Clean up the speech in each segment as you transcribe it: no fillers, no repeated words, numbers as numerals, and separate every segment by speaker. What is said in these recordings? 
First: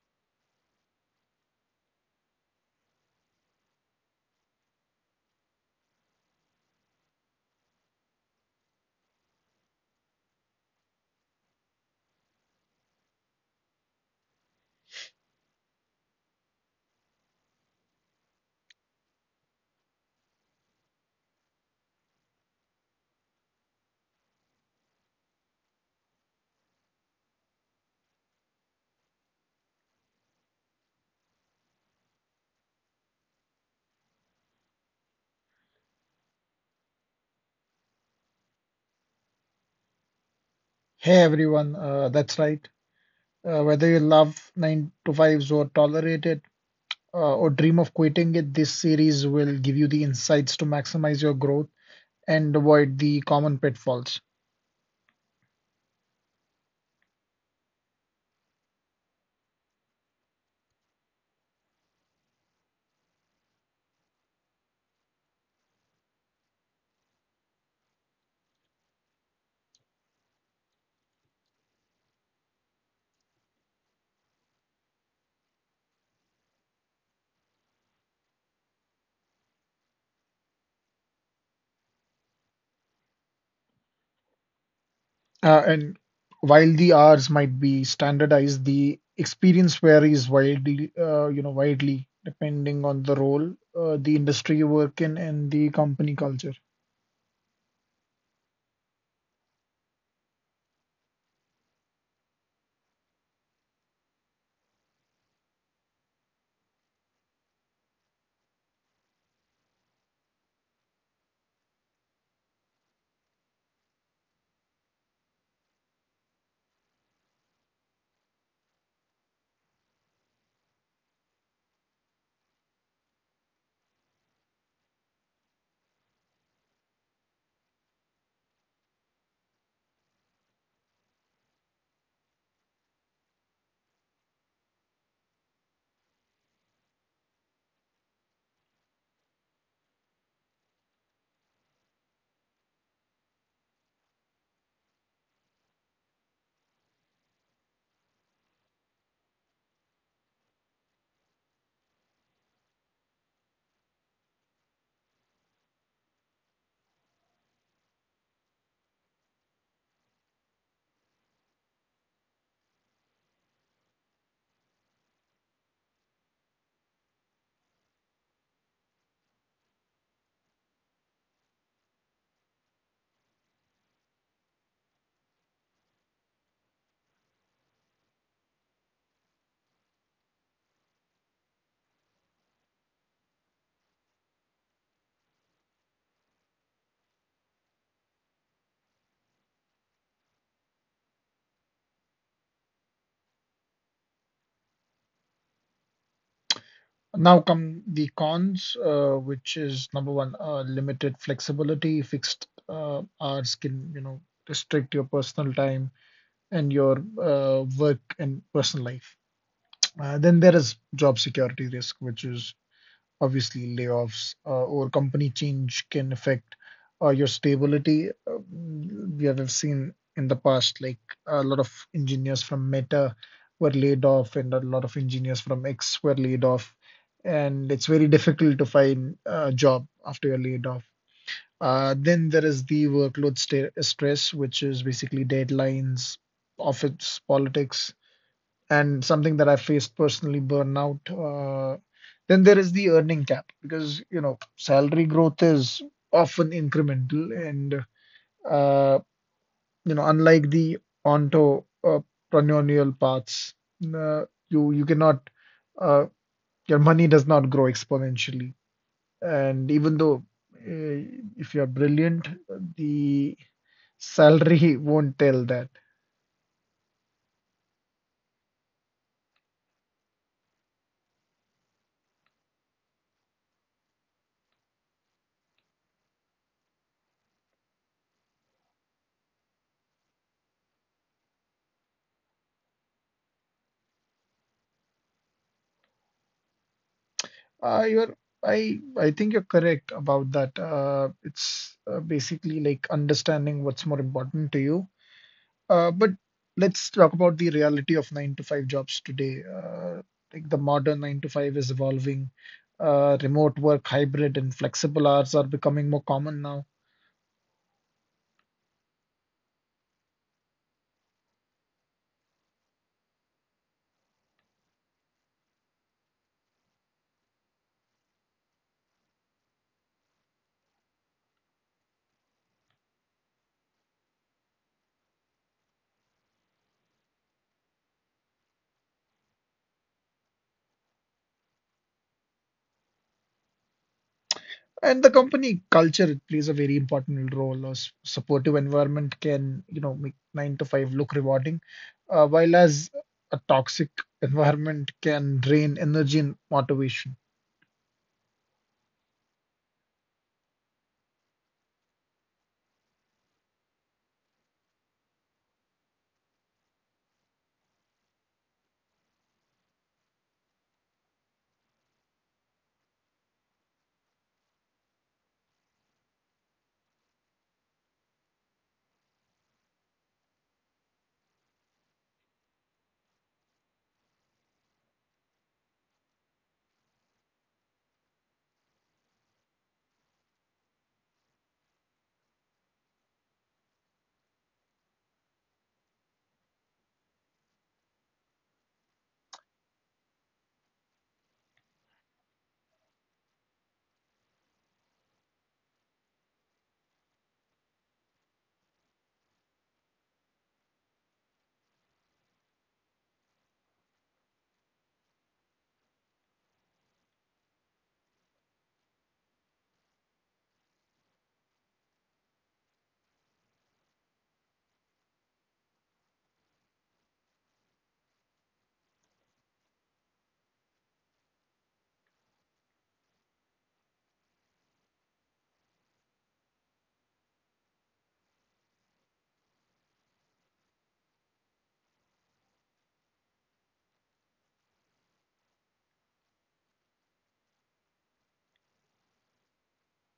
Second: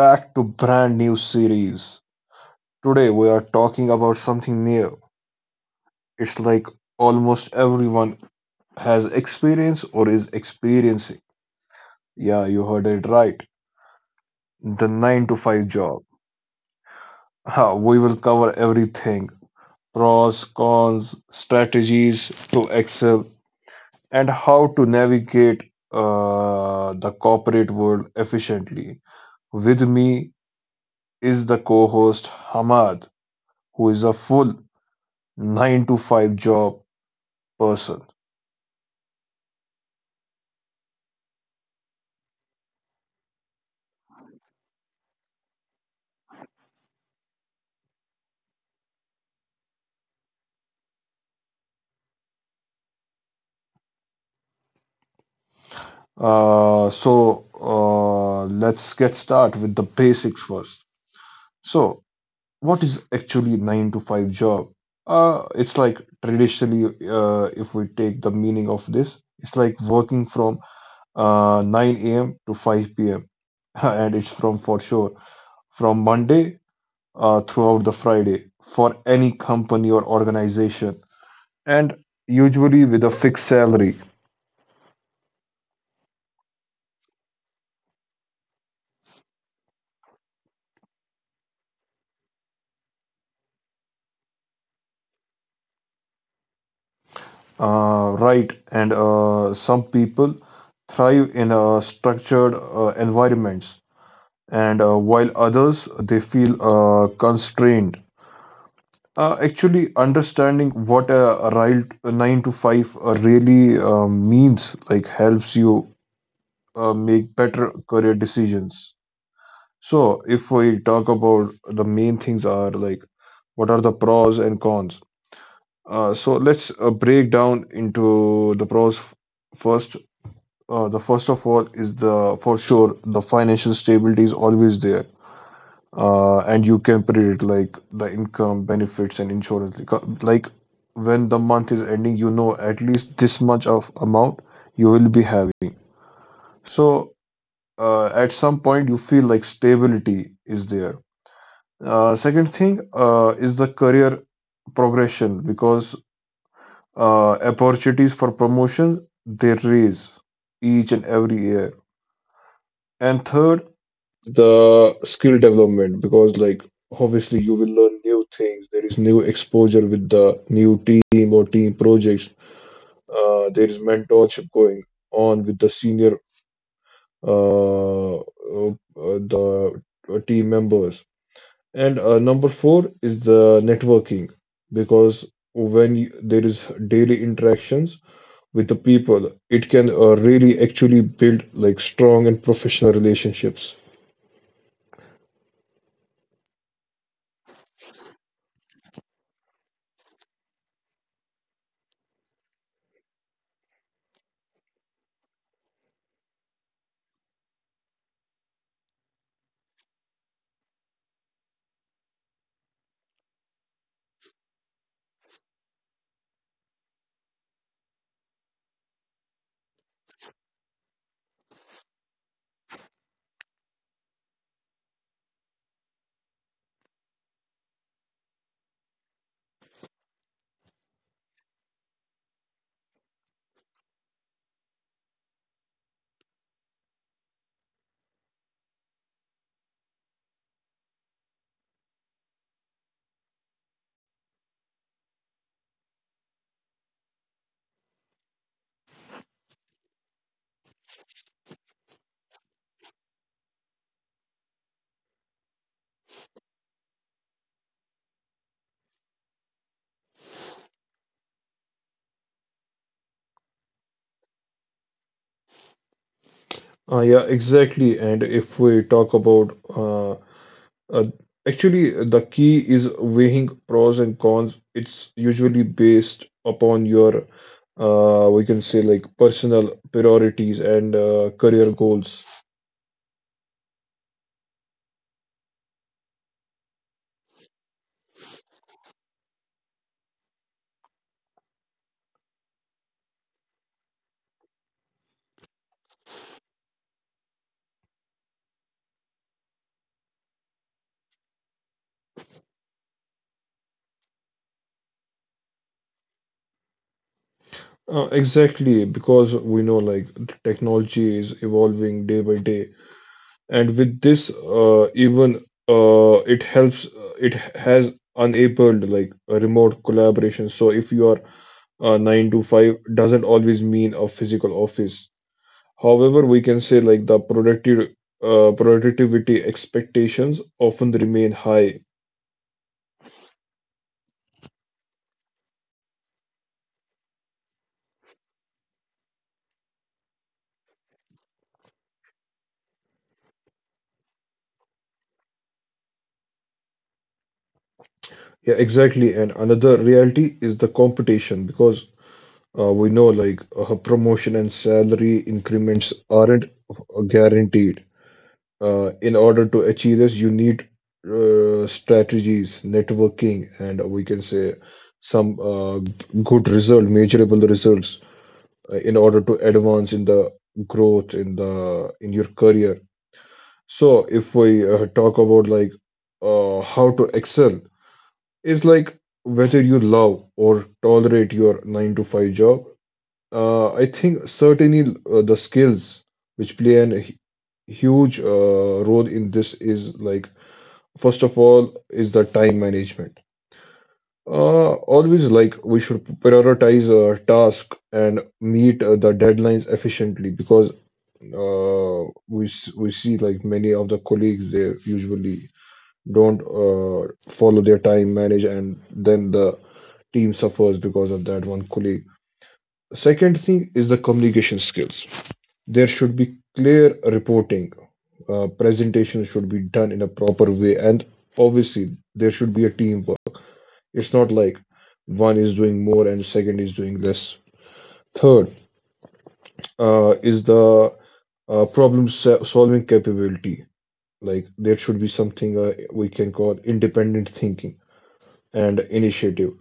Speaker 1: back to brand new series. Today we are talking about something new. It's like almost everyone has experienced or is experiencing. Yeah, you heard it right. The 9 to 5 job. Ha, we will cover everything: pros, cons, strategies to excel, and how to navigate the corporate world efficiently. With me is the co host Hamad, who is a full nine to five job person.
Speaker 2: Hey everyone, that's right. Whether you love 9 to 5s or tolerate it or dream of quitting it, this series will give you the insights to maximize your growth and avoid the common pitfalls.
Speaker 1: Let's get start with the basics first. So what is actually nine to five job? It's like traditionally, if we take the meaning of this, it's like working from 9 a.m. to 5 p.m. and it's from for sure from Monday throughout the Friday for any company or organization, and usually with a fixed salary.
Speaker 2: And while the hours might be standardized, the experience varies widely, you know, widely depending on the role, the industry you work in, and the company culture.
Speaker 1: Right, and some people thrive in structured environments, and while others they feel constrained. Actually, understanding what a right a nine to five really means, like, helps you make better career decisions. So, if we talk about, the main things are like, what are the pros and cons? Let's break down into the pros first. The first of all is the for sure the financial stability is always there, and you can predict like the income, benefits, and insurance. Like, when the month is ending, you know at least this much of amount you will be having. So at some point you feel like stability is there. Second thing is the career progression because opportunities for promotion they raise each and every year. And third, the skill development because like obviously you will learn new things. There is new exposure with the new team or team projects. There is mentorship going on with the senior the team members. And number four is the networking because when you, there is daily interactions with the people it can really actually build like strong and professional relationships.
Speaker 2: Now come the cons, which is number one, limited flexibility, fixed hours can, you know, restrict your personal time and your work and personal life. Then there is job security risk, which is obviously layoffs or company change can affect your stability. We have seen in the past, like a lot of engineers from Meta were laid off, and a lot of engineers from X were laid off. And it's very difficult to find a job after you're laid off. Then there is the workload sta stress, which is basically deadlines, office politics, and something that I faced personally, burnout. Then there is the earning cap because you know salary growth is often incremental, and uh, you know unlike the entrepreneurial paths, uh, you cannot uh, your money does not grow exponentially, and even though uh, if you're brilliant, the salary won't tell that.
Speaker 1: Yeah, exactly. And if we talk about uh, actually, the key is weighing pros and cons. It's usually based upon your, we can say, like personal priorities and career goals.
Speaker 2: Uh, you're, I think you're correct about that. It's basically like understanding what's more important to you. But let's talk about the reality of nine to five jobs today. Like the modern nine to five is evolving. Remote work, hybrid, and flexible hours are becoming more common now.
Speaker 1: Exactly, because we know like the technology is evolving day by day, and with this, even it helps. It has enabled like a remote collaboration. So if you are 9 to 5 doesn't always mean a physical office. However, we can say like the productive productivity expectations often remain high.
Speaker 2: And the company culture, it plays a very important role. A supportive environment can, you know, make nine to five look rewarding, while as a toxic environment can drain energy and motivation.
Speaker 1: Yeah, exactly. And another reality is the competition because we know like promotion and salary increments aren't guaranteed. In order to achieve this, you need strategies, networking, and we can say some good result, measurable results in order to advance in the growth in your career. So if we talk about like how to excel is like whether you love or tolerate your 9 to 5 job. I think certainly the skills which play an huge role in this is like first of all is the time management. Always like we should prioritize a task and meet the deadlines efficiently because we see like many of the colleagues they usually don't follow their time manage and then the team suffers because of that one colleague. Second thing is the communication skills. There should be clear reporting. Presentation should be done in a proper way and obviously there should be a teamwork. It's not like one is doing more and second is doing less. Third, is the problem solving capability, like there should be something we can call independent thinking and initiative.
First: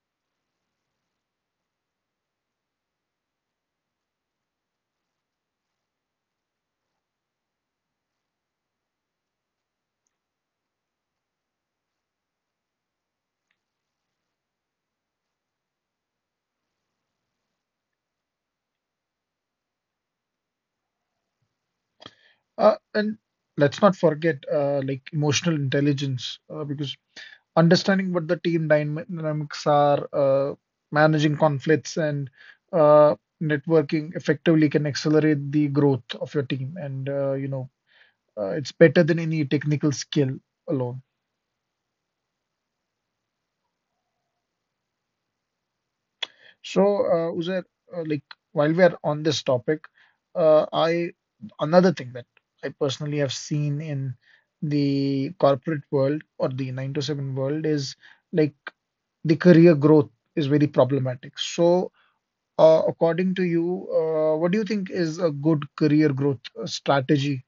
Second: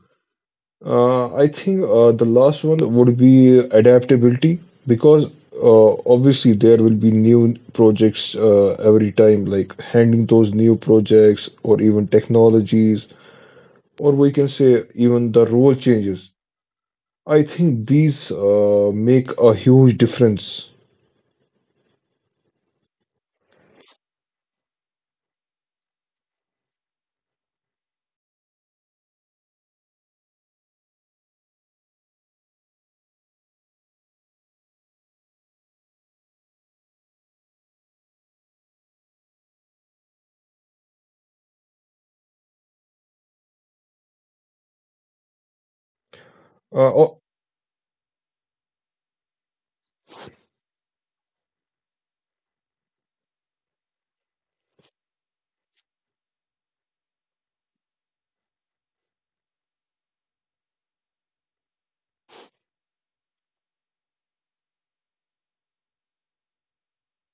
Speaker 1: I think the last one would be adaptability because obviously there will be new projects every time like handling those new projects or even technologies, or we can say even the role changes. I think these make a huge difference
Speaker 2: And let's not forget, like emotional intelligence, because understanding what the team dynamics are, managing conflicts, and uh, networking effectively can accelerate the growth of your team and, you know, it's better than any technical skill alone. So,
Speaker 1: uh,
Speaker 2: Uzair, like while we are on this topic, I another thing that I personally have seen in the corporate world or the nine to seven world is like the career growth is very problematic. So, according to you, what do you think is a good career growth strategy?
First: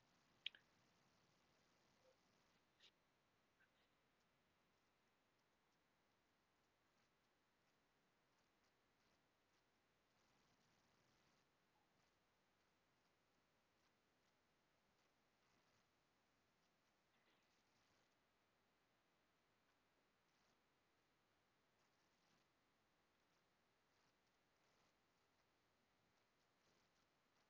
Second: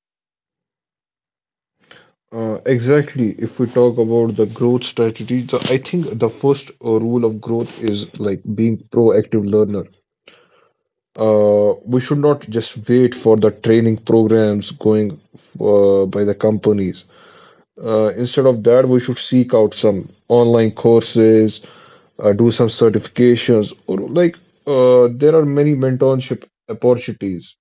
Speaker 1: Exactly. If we talk about the growth strategy, so I think the first rule of growth is like being proactive learner. We should not just wait for the training programs going by the companies. Instead of that, we should seek out some online courses, do some certifications, or like there are many mentorship opportunities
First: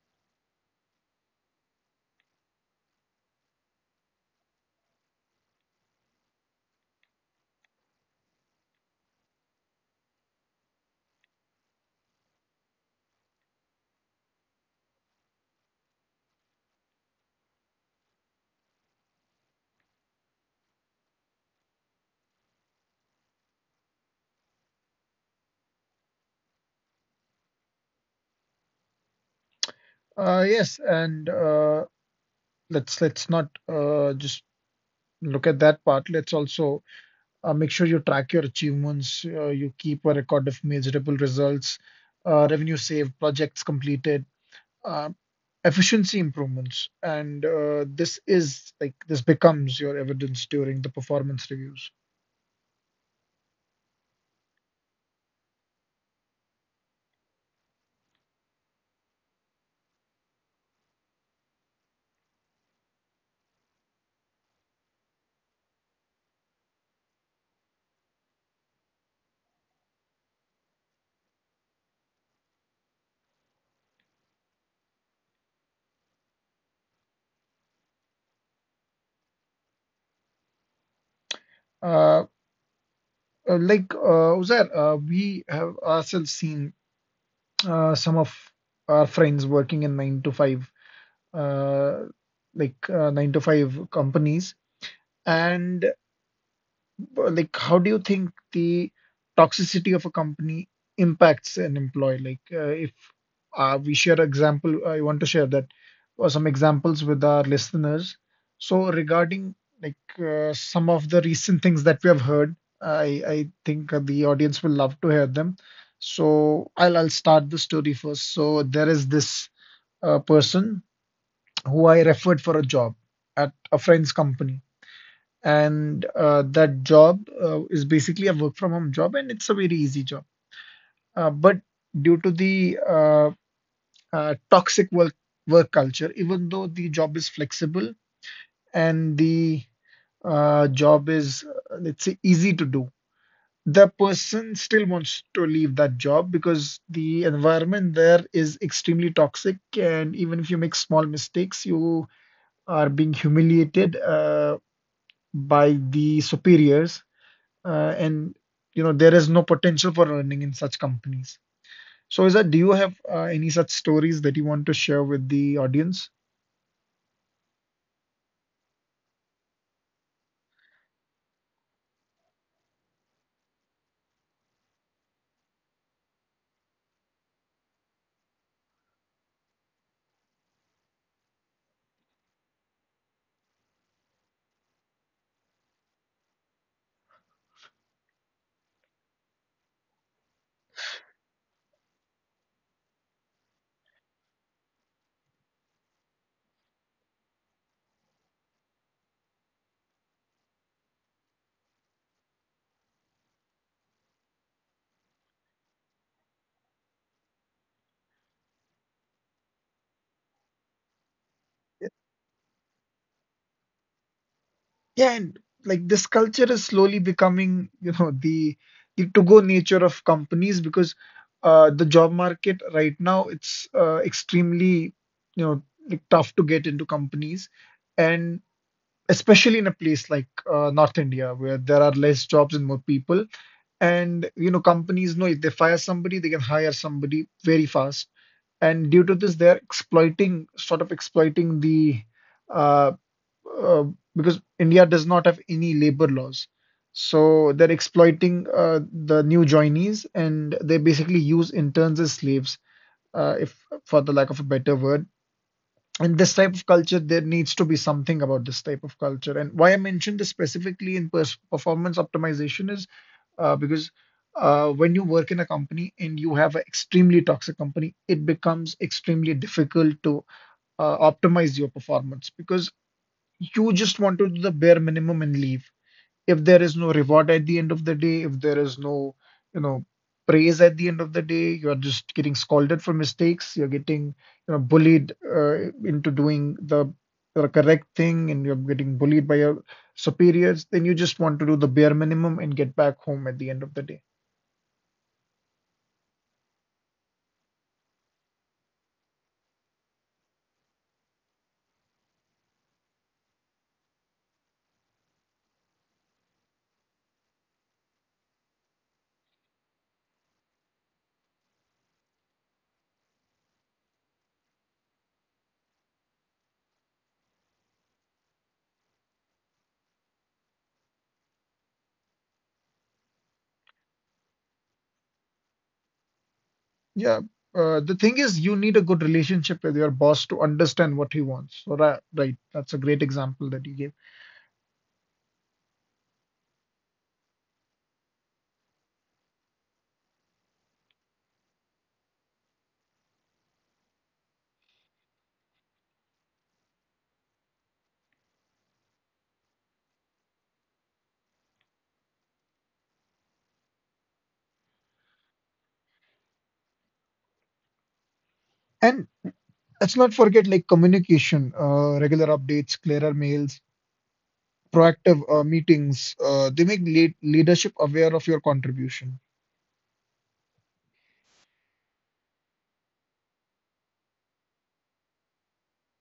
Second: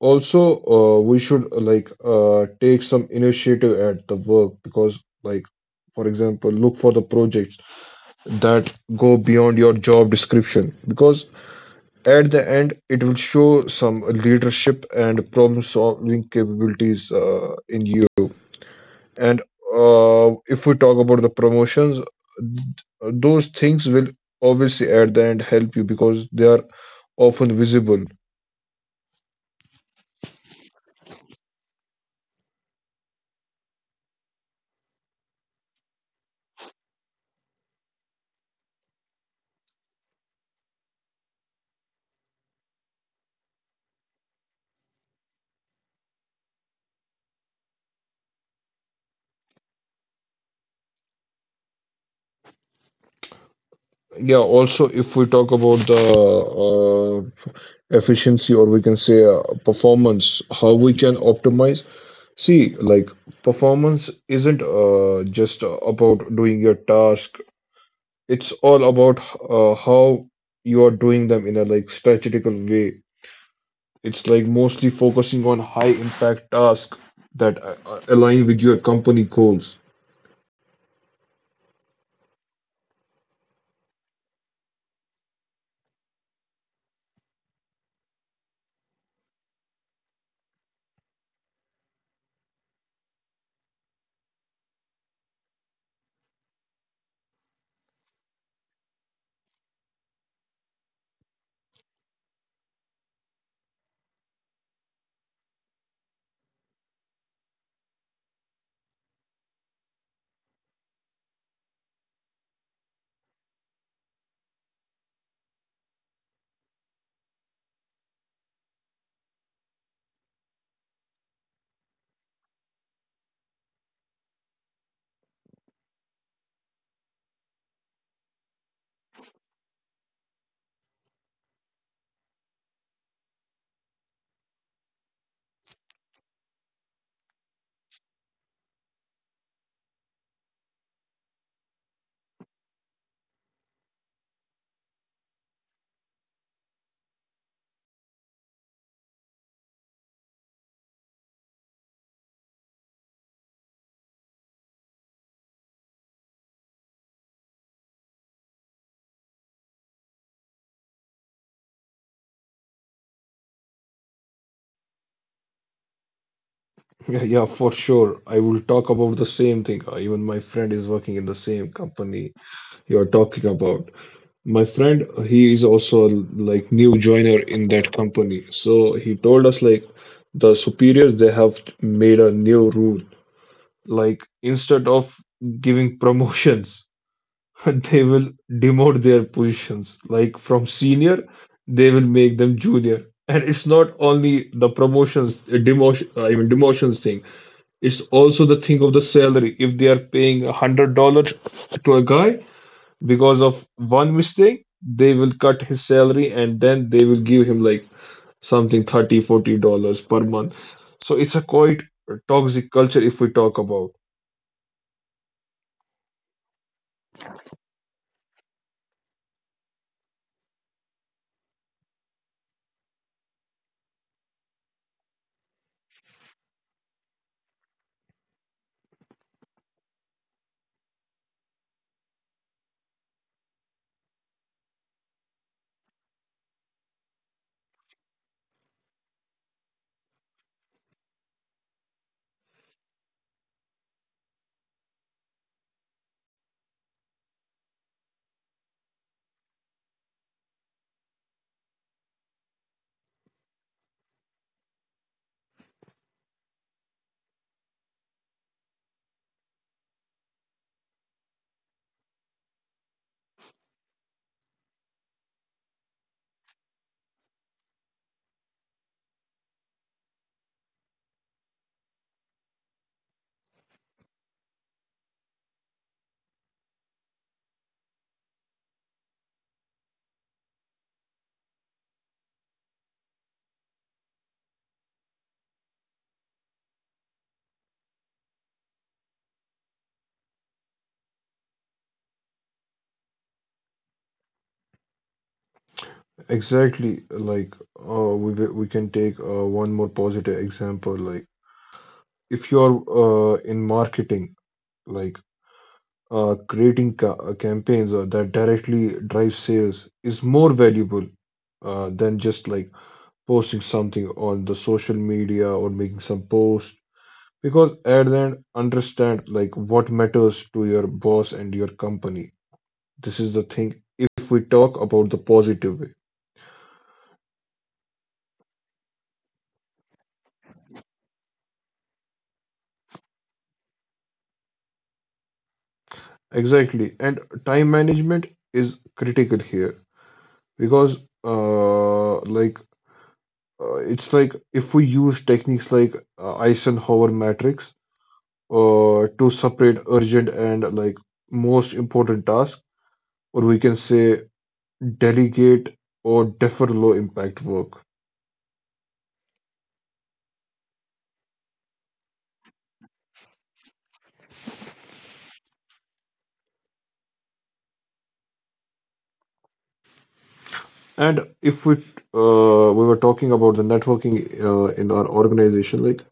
Speaker 1: also. We should take some initiative at the work because, like, for example, look for the projects that go beyond your job description because at the end it will show some leadership and problem-solving capabilities in you. And if we talk about the promotions, th- those things will obviously at the end help you because they are often visible.
Speaker 2: Yes, and let's not just look at that part. Let's also make sure you track your achievements, you keep a record of measurable results, revenue saved, projects completed, uh, efficiency improvements. And this is like this becomes your evidence during the performance reviews.
Speaker 1: Yeah, also, if we talk about the uh, efficiency or we can say performance, how we can optimize. See, like performance isn't just about doing your task, it's all about how you are doing them in a like strategical way. It's like mostly focusing on high impact tasks that align with your company goals.
Speaker 2: Uh, like Uzair, we have ourselves seen some of our friends working in nine to five, uh, like nine to five companies. And like how do you think the toxicity of a company impacts an employee? Like if we share example, I want to share that or some examples with our listeners. So regarding like some of the recent things that we have heard, I think the audience will love to hear them. So I'll start the story first. So there is this person who I referred for a job at a friend's company and that job is basically a work from home job and it's a very easy job but due to the toxic work culture even though the job is flexible and the job is let's say easy to do, the person still wants to leave that job because the environment there is extremely toxic and even if you make small mistakes you are being humiliated by the superiors and you know there is no potential for earning in such companies. So, Izzat, do you have any such stories that you want to share with the audience?
Speaker 1: Yeah, yeah, for sure. I will talk about the same thing. Even my friend is working in the same company You're talking about. My friend, he is also like new joiner in that company. So he told us like the superiors they have made a new rule. Like instead of giving promotions, they will demote their positions. Like from senior, they will make them junior. And it's not only the promotions, demotion, I mean demotions thing. It's also the thing of the salary. If they are paying $100 to a guy, because of one mistake they will cut his salary and then they will give him like something 30, $40 per month. So it's a quite toxic culture if we talk about.
Speaker 2: Yeah, and like this culture is slowly becoming, you know, the to-go nature of companies because the job market right now it's extremely, you know, like tough to get into companies, and especially in a place like North India where there are less jobs and more people. And you know, companies know if they fire somebody, they can hire somebody very fast. And due to this, they're exploiting, sort of exploiting the uh, uh, because India does not have any labor laws. So they're exploiting the new joinees and they basically use interns as slaves, if for the lack of a better word. And this type of culture, there needs to be something about this type of culture. And why I mentioned this specifically in performance optimization is because when you work in a company and you have an extremely toxic company, it becomes extremely difficult to optimize your performance because you just want to do the bare minimum and leave. If there is no reward at the end of the day, if there is no, you know, praise at the end of the day, you're just getting scolded for mistakes, you're getting, you know, bullied into doing the correct thing, and you're getting bullied by your superiors, then you just want to do the bare minimum and get back home at the end of the day.
Speaker 1: Exactly. Like we can take one more positive example. Like if you're in marketing, like creating ca campaigns that directly drive sales is more valuable than just like posting something on the social media or making some post. Because at the end, understand like what matters to your boss and your company. This is the thing if we talk about the positive way.
Speaker 2: Yeah. The thing is, you need a good relationship with your boss to understand what he wants. So that, right, that's a great example that you gave.
Speaker 1: Exactly. And time management is critical here because uh like it's like if we use techniques like Eisenhower matrix to separate urgent and like most important tasks, or we can say delegate or defer low impact work.
Speaker 2: And let's not forget like communication, regular updates, clearer mails, proactive meetings. They make leadership aware of your contribution.
Speaker 1: And if we were talking about the networking in our organization, like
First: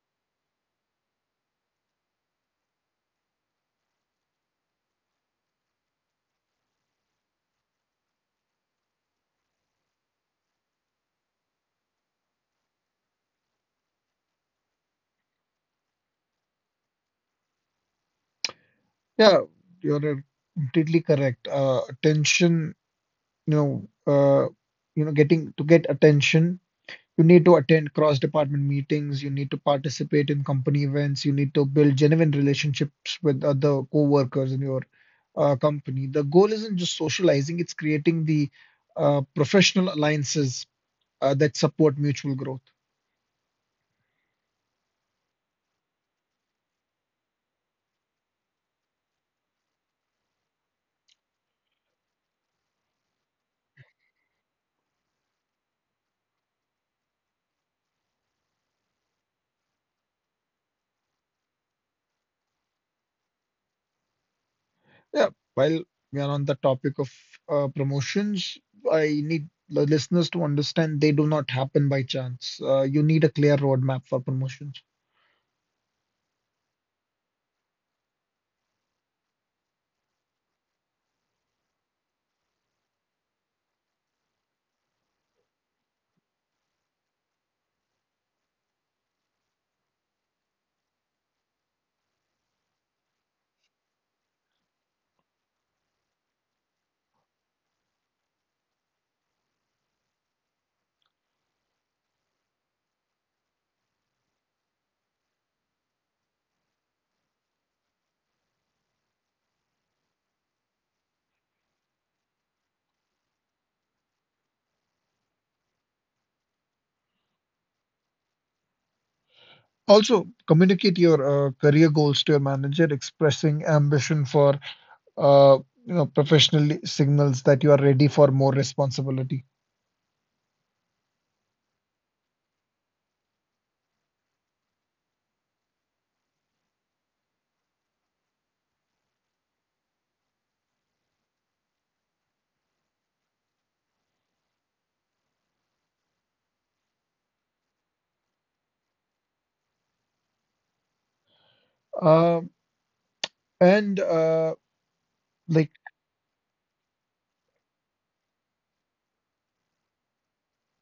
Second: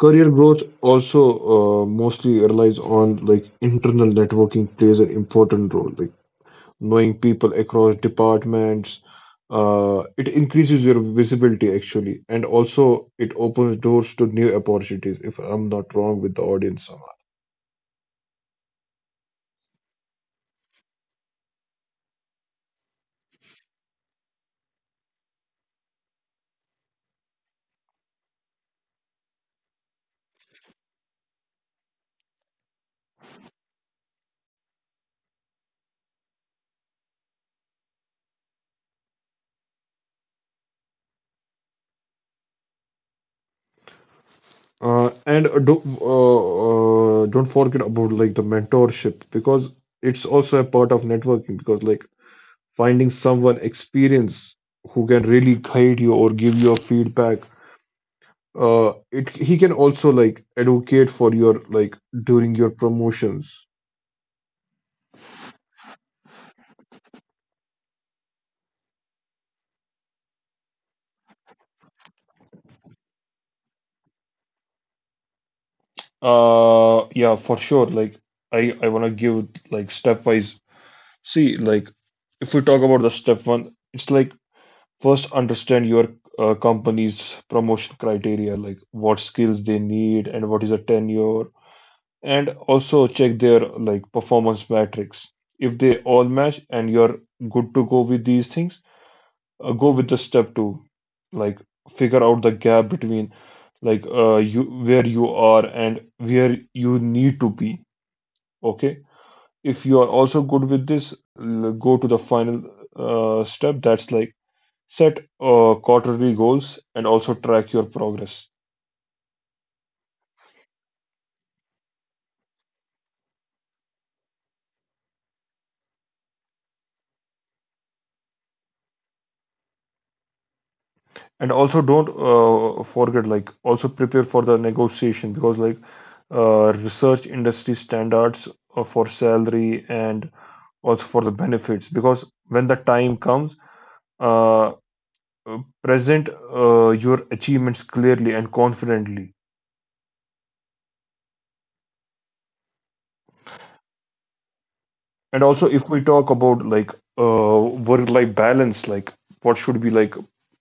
Speaker 1: career growth also mostly relies on like internal networking plays an important role, like knowing people across departments. It increases your visibility actually, and also it opens doors to new opportunities. If I'm not wrong with the audience,
Speaker 2: Yeah, you're completely correct. Attention, you know, uh, you know, getting to get attention. You need to attend cross-department meetings, you need to participate in company events, you need to build genuine relationships with other co-workers in your company. The goal isn't just socializing, it's creating the professional alliances that support mutual growth.
Speaker 1: and don't forget about like the mentorship because it's also a part of networking because like finding someone experienced who can really guide you or give you a feedback. It he can also like advocate for your like during your promotions.
Speaker 2: Yeah, while we are on the topic of promotions, I need the listeners to understand they do not happen by chance. You need a clear roadmap for promotions.
Speaker 1: Yeah, for sure, like I want to give like stepwise. See, like if we talk about the step one, it's like first understand your company's promotion criteria like what skills they need and what is a tenure and also check their like performance metrics. If they all match and you're good to go with these things, go with the step two. Like figure out the gap between you where you are and where you need to be. Okay. If you are also good with this, go to the final step. That's like set quarterly goals and also track your progress.
Speaker 2: Also, communicate your career goals to your manager. Expressing ambition for uh, you know professionally signals that you are ready for more responsibility.
Speaker 1: And also don't forget like also prepare for the negotiation because like research industry standards for salary and also for the benefits because when the time comes uh, present your achievements clearly and confidently.
Speaker 2: Uh, and
Speaker 1: And
Speaker 2: like
Speaker 1: also if we talk about like uh, work life balance, like what should be like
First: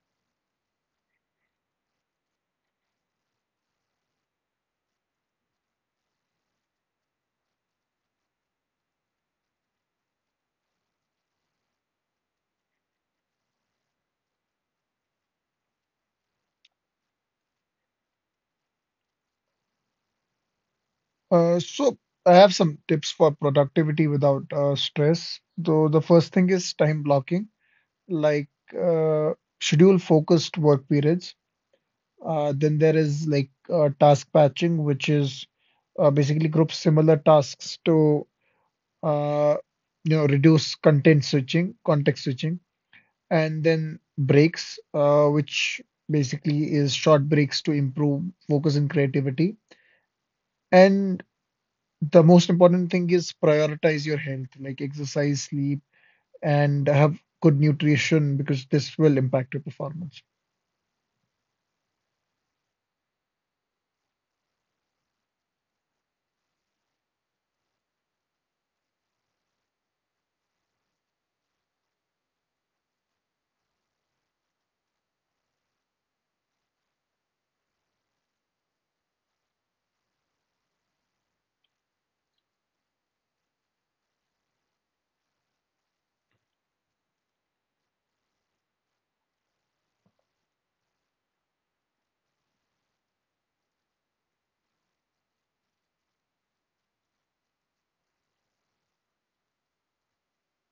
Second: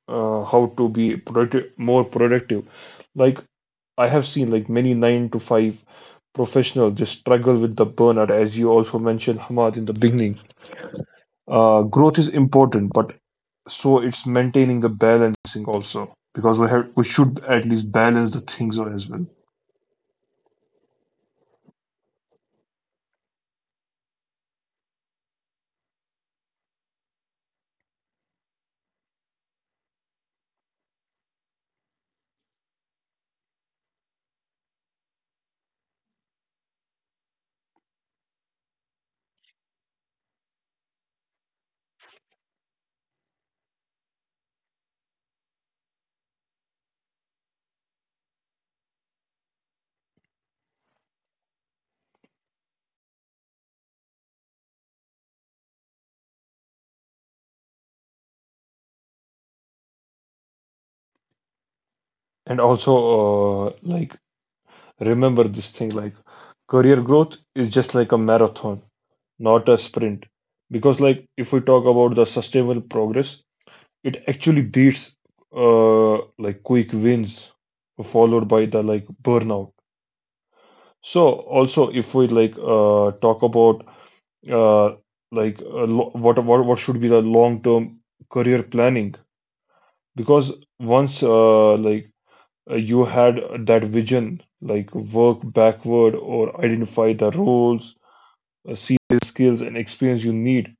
Speaker 1: how to be productive more productive. Like I have seen like many 9 to 5 professionals just struggle with the burnout as you also mentioned Hamad in the beginning. Growth is important but so it's maintaining the balancing also because we should at least balance the things as well.
Speaker 2: so, I have some tips for productivity without stress. So the first thing is time blocking, like uh, schedule focused work periods. Then there is like task patching, which is basically group similar tasks to uh, you know, reduce context switching, and then breaks, which basically is short breaks to improve focus and creativity. And the most important thing is prioritize your health, like exercise, sleep, and have good nutrition because this will impact your performance.
Speaker 1: And also like remember this thing like career growth is just like a marathon, not a sprint. Because, like, if we talk about the sustainable progress, it actually beats like quick wins followed by the like burnout. So, also, if we talk about uh, what should be the long term career planning, because once you had that vision, like work backward or identify the roles, see the skills and experience you need.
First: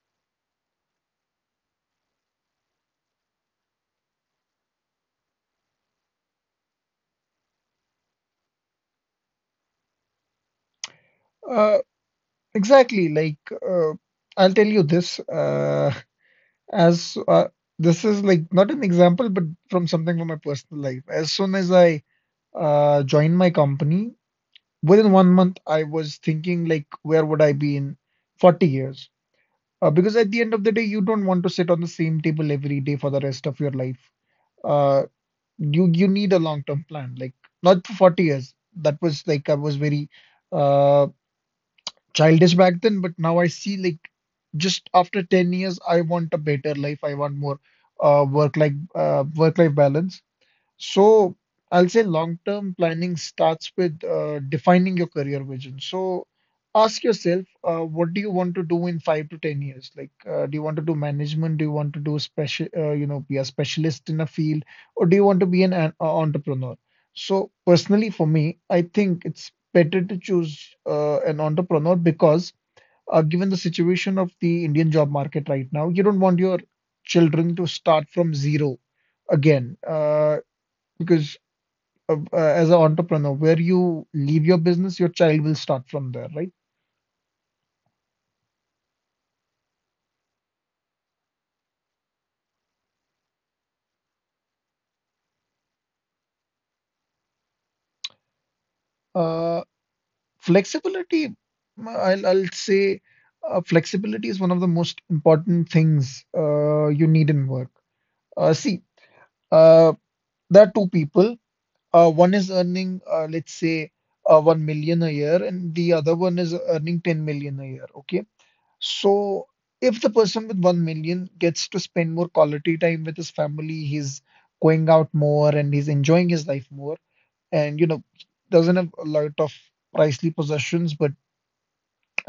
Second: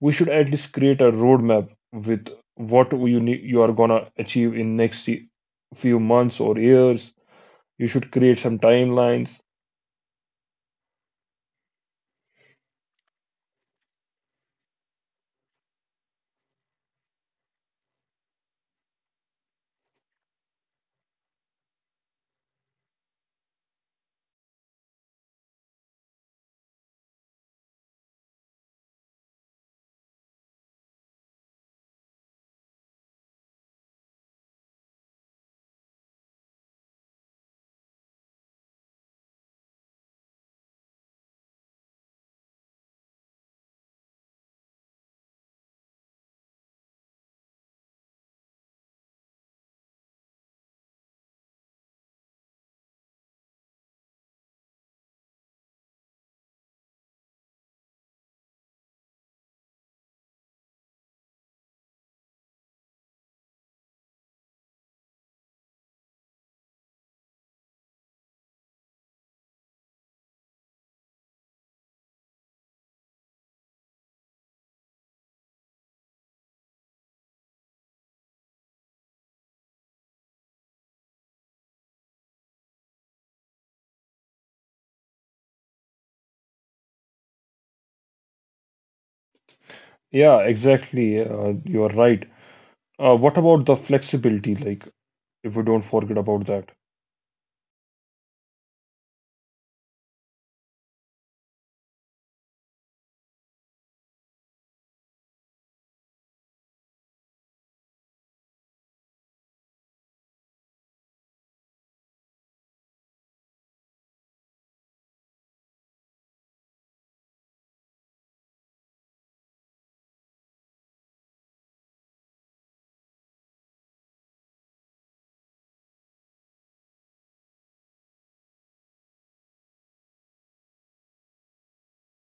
Speaker 1: We should at least create a roadmap with what you need you are gonna achieve in few months or years. You should create some timelines.
Speaker 2: Uh, exactly. Like, uh, I'll tell you this, as this is like not an example, but from something from my personal life. As soon as I joined my company, within 1 month, I was thinking like, where would I be in 40 years? Because at the end of the day, you don't want to sit on the same table every day for the rest of your life. Uh, you need a long-term plan, like not for 40 years. That was like I was very uh, childish back then, but now I see like just after 10 years, I want a better life. I want more work-life balance. So I'll say long-term planning starts with defining your career vision. So ask yourself, what do you want to do in 5 to 10 years? Like, do you want to do management? Do you want to do special, you know, be a specialist in a field, or do you want to be an entrepreneur? So personally, for me, I think it's better to choose an entrepreneur because, given the situation of the Indian job market right now, you don't want your children to start from zero again. Because as an entrepreneur, where you leave your business, your child will start from there, right?
Speaker 1: Yeah, exactly. You are right. What about the flexibility? Like, if we don't forget about that.
Speaker 2: Uh, flexibility, mm, I'll say flexibility is one of the most important things you need in work. See, uh, there are two people. One is earning, let's say, 1 million a year, and the other one is earning 10 million a year. Okay. So, if the person with 1 million gets to spend more quality time with his family, he's going out more and he's enjoying his life more, and you know, doesn't have a lot of pricely possessions, but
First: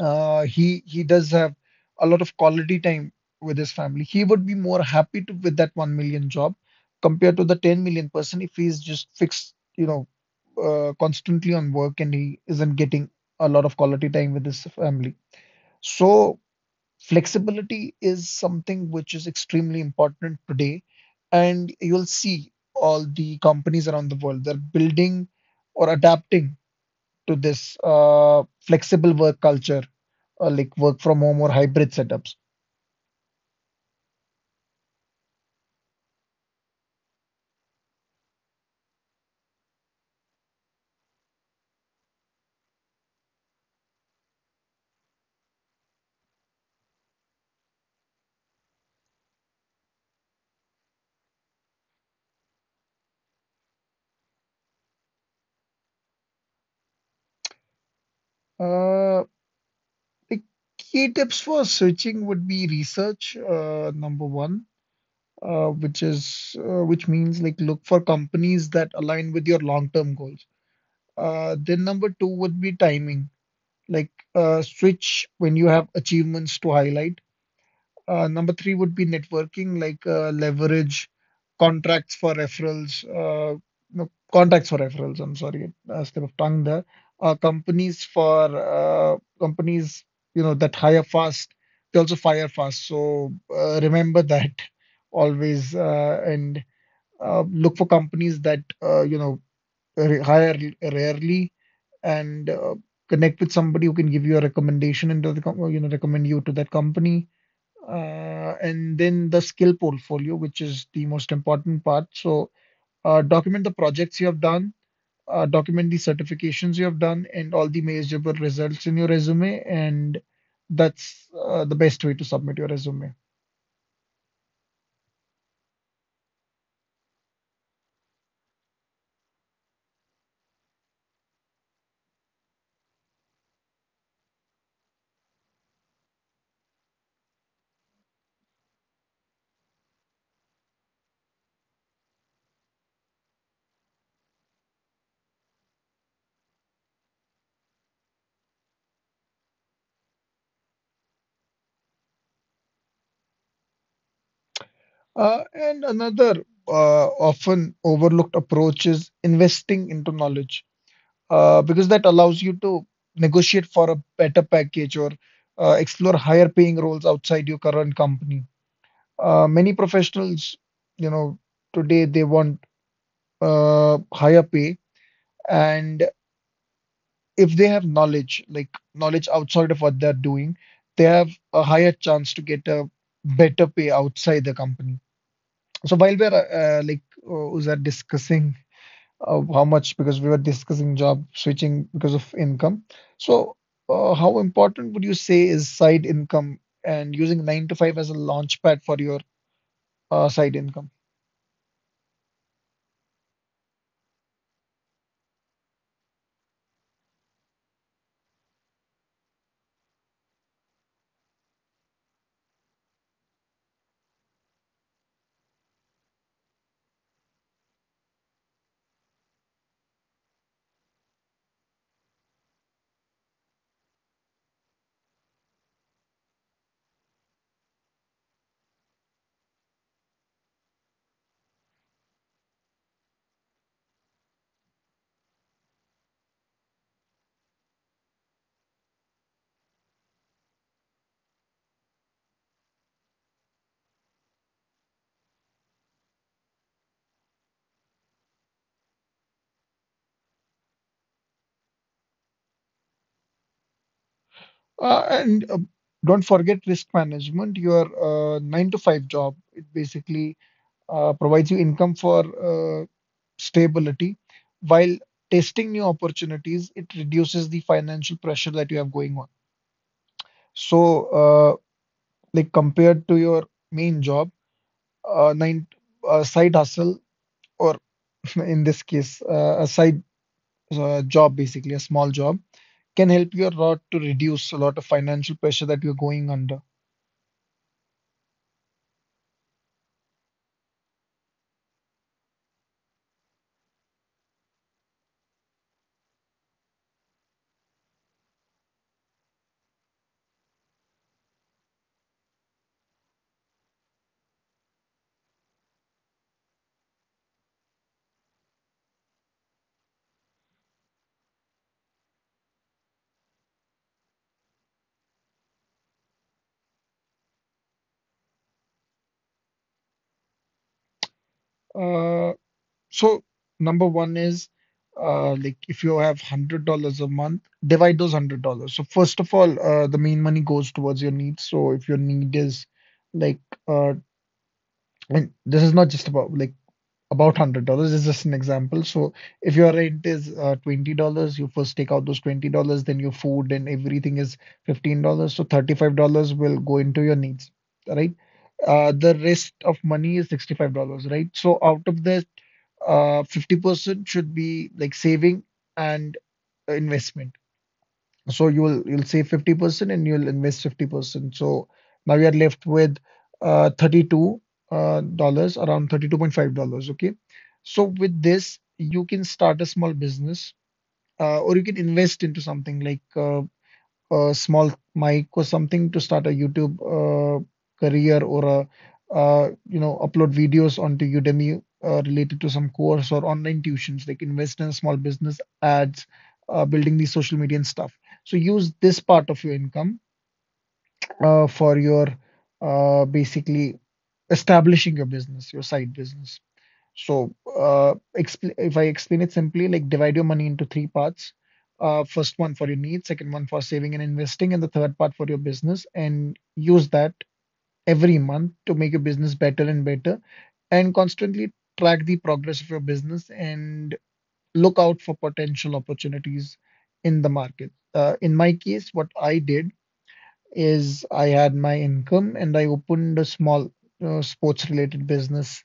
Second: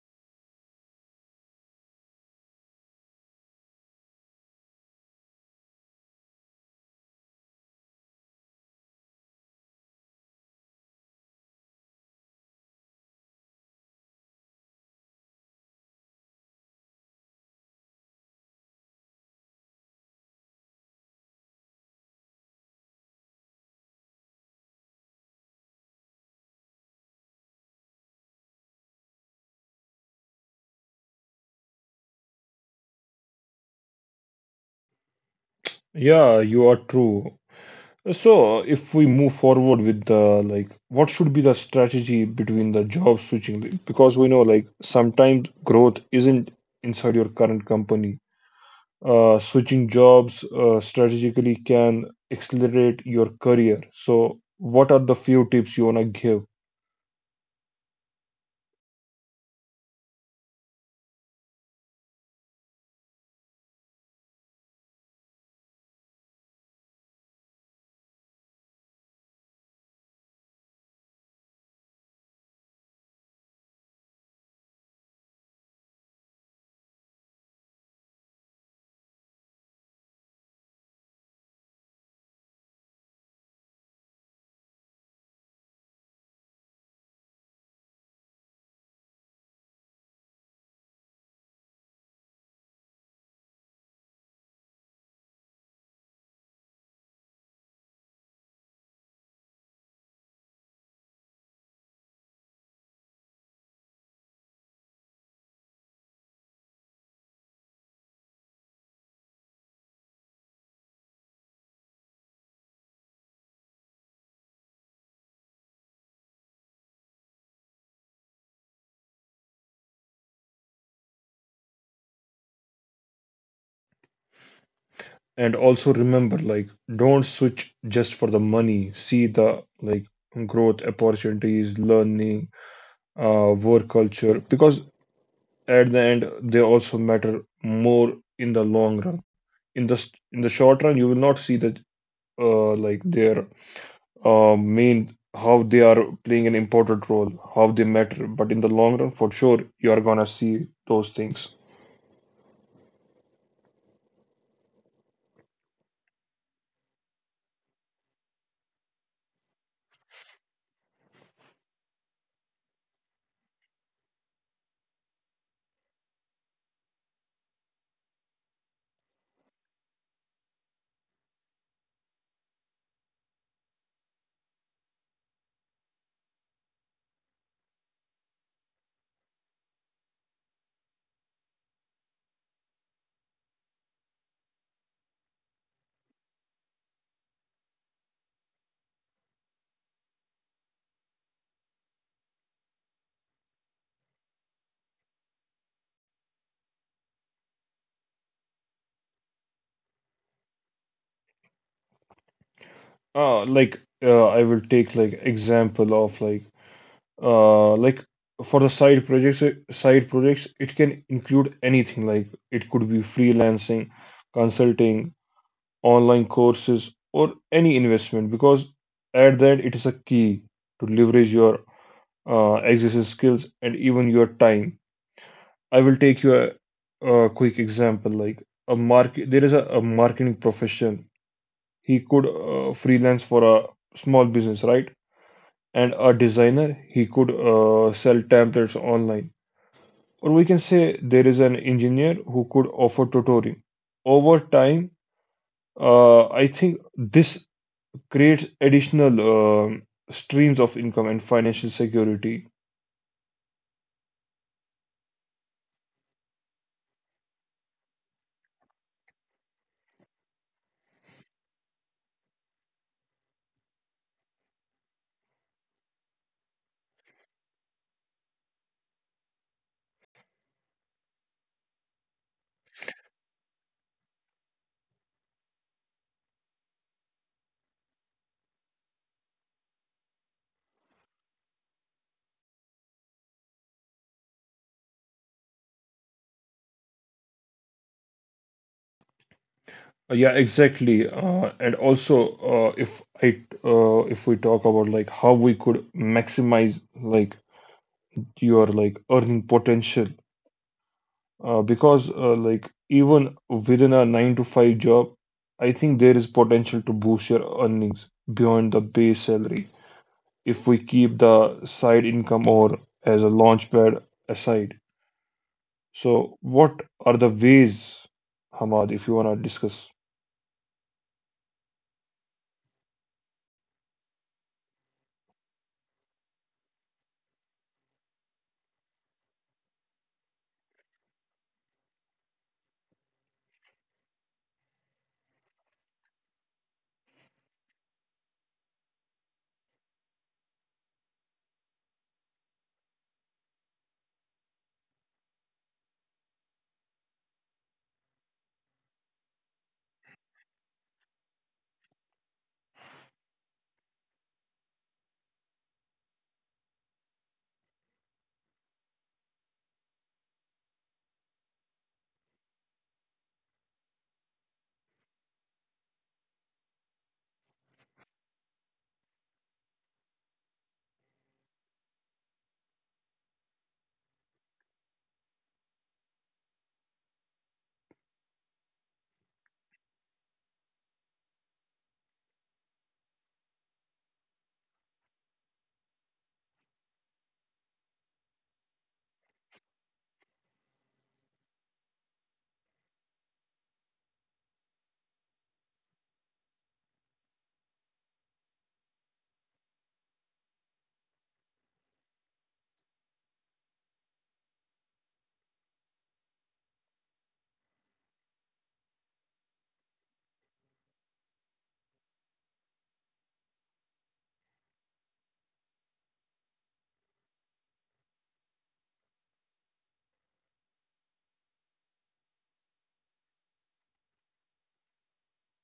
Speaker 2: he does have a lot of quality time with his family. He would be more happy with that 1 million job compared to the 10 million person if he's just fixed, constantly on work and he isn't getting a lot of quality time with his family. So flexibility is something which is extremely important today, and you'll see all the companies around the world they're building or adapting to this flexible work culture, like work from home or hybrid setups.
Speaker 1: Yeah, you are true. So, if we move forward with the, what should be the strategy between the job switching? Because we know like sometimes growth isn't inside your current company. Switching jobs strategically can accelerate your career. So, what are the few tips you want to give?
Speaker 2: Uh, the key tips for switching would be research, number one, which means like look for companies that align with your long-term goals. Then number two would be timing. Like switch when you have achievements to highlight. Number three would be networking, like leverage contracts for referrals, no, contacts for referrals. I'm sorry, a slip of tongue there. Companies for companies, you know, that hire fast, they also fire fast. So remember that always, and look for companies that you know hire rarely and connect with somebody who can give you a recommendation and you know recommend you to that company. And then the skill portfolio, which is the most important part. So document the projects you have done, document the certifications you have done, and all the measurable results in your resume. And that's the best way to submit your resume.
Speaker 1: And also remember, like, don't switch just for the money. See the like growth opportunities, learning, work culture, because at the end they also matter more in the long run. In the short run, you will not see that like their mean how they are playing an important role, how they matter. But in the long run, for sure, you're gonna see those things.
Speaker 2: And another often overlooked approach is investing into knowledge. Because that allows you to negotiate for a better package or explore higher paying roles outside your current company. Many professionals, you know, today they want higher pay, and if they have knowledge, like knowledge outside of what they're doing, they have a higher chance to get a better pay outside the company. So while we're like was that discussing how much because we were discussing job switching because of income. So, how important would you say is side income and using 9 to 5 as a launch pad for your side income?
Speaker 1: I will take like example of uh like for the side projects. Side projects it can include anything like it could be freelancing, consulting, online courses, or any investment, because at that it is a key to leverage your existing skills and even your time. I will take you a quick example. Like there is a marketing profession. He could freelance for a small business, right? And a designer, he could sell templates online. Or we can say there is an engineer who could offer tutoring. Over time, I think this creates additional um streams of income and financial security.
Speaker 2: And Don't forget risk management. Your 9 to 5 job it basically provides you income for stability, while testing new opportunities it reduces the financial pressure that you have going on. So, like compared to your main job nine side hustle or in this case a side job basically a small job can help you a lot to reduce a lot of financial pressure that you're going under.
Speaker 1: Yeah, exactly. And also, if we talk about like how we could maximize like your like earning potential, because like even within a 9 to 5 job, I think there is potential to boost your earnings beyond the base salary if we keep the side income or as a launchpad aside. So, what are the ways, Hamad, if you wanna discuss?
Speaker 2: Uh, so number one is like if you have $100 a month, divide those $100. So first of all, the main money goes towards your needs. So if your need is like uh, and this is not just about like about $100 is just an example. So if your rent is $20, you first take out those $20, then your food and everything is $15. So $35 will go into your needs, right? The rest of money is $65, right? So out of that, 50% should be like saving and investment. So you'll save 50% and you'll invest 50%. So now you are left with uh, 32 uh, dollars, around 32.5 dollars. Okay. So with this, you can start a small business or you can invest into something like a small mic or something to start a YouTube career or a you know upload videos onto Udemy related to some course or online tuitions. They can invest in small business ads, building the social media and stuff. So use this part of your income for your basically establishing your business, your side business. So, expl if I explain it simply, like divide your money into three parts. First one for your needs, second one for saving and investing, and the third part for your business. And use that every month to make your business better and better, and constantly track the progress of your business and look out for potential opportunities in the market. In my case, what I did is I had my income and I opened a small sports related business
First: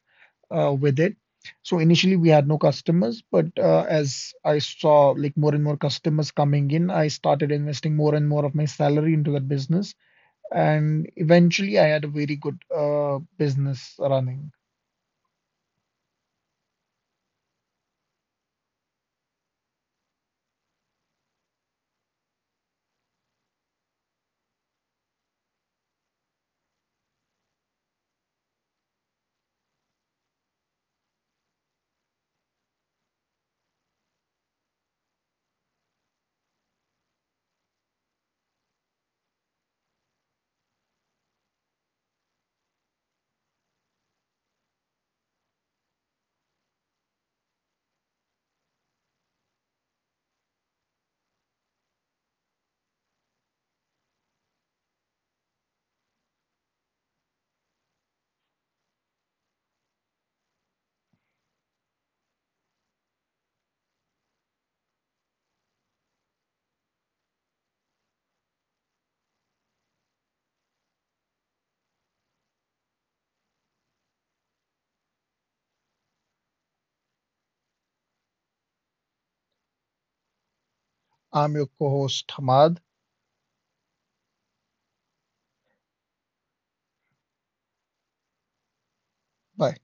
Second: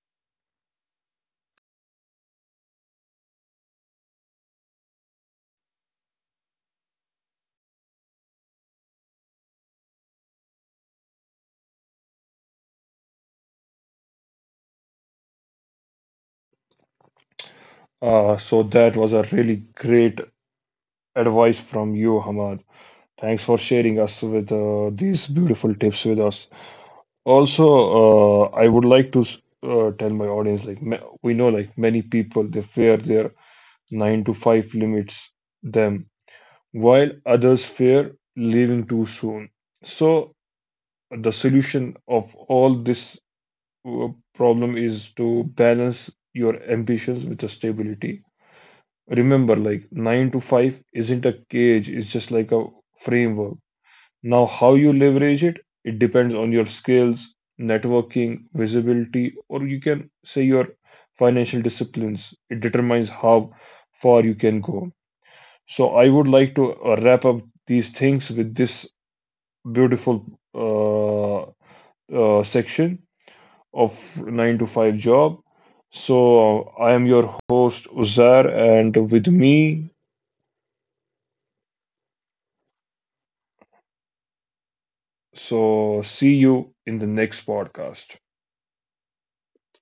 Speaker 2: with it. So initially we had no customers, but as I saw like more and more customers coming in, I started investing more and more of my salary into that business, and eventually I had a very good business running.
Speaker 1: So that was a really great advice from you, Hamad. Thanks for sharing us with these beautiful tips with us. Also, I would like to tell my audience like we know like many people they fear their 9 to 5 limits them, while others fear leaving too soon. So the solution of all this uh, problem is to balance your ambitions with the stability. Remember like 9 to 5 isn't a cage, it's just like a framework. Now, how you leverage it, it depends on your skills, networking, visibility, or you can say your financial disciplines. It determines how far you can go. So, I would like to wrap up these things with this beautiful uh, section of 9 to 5 job. So, I am your host, Uzar, and with me,
Speaker 2: I'm your co-host Hamad.
Speaker 1: so see you in the next podcast.
Speaker 2: Bye.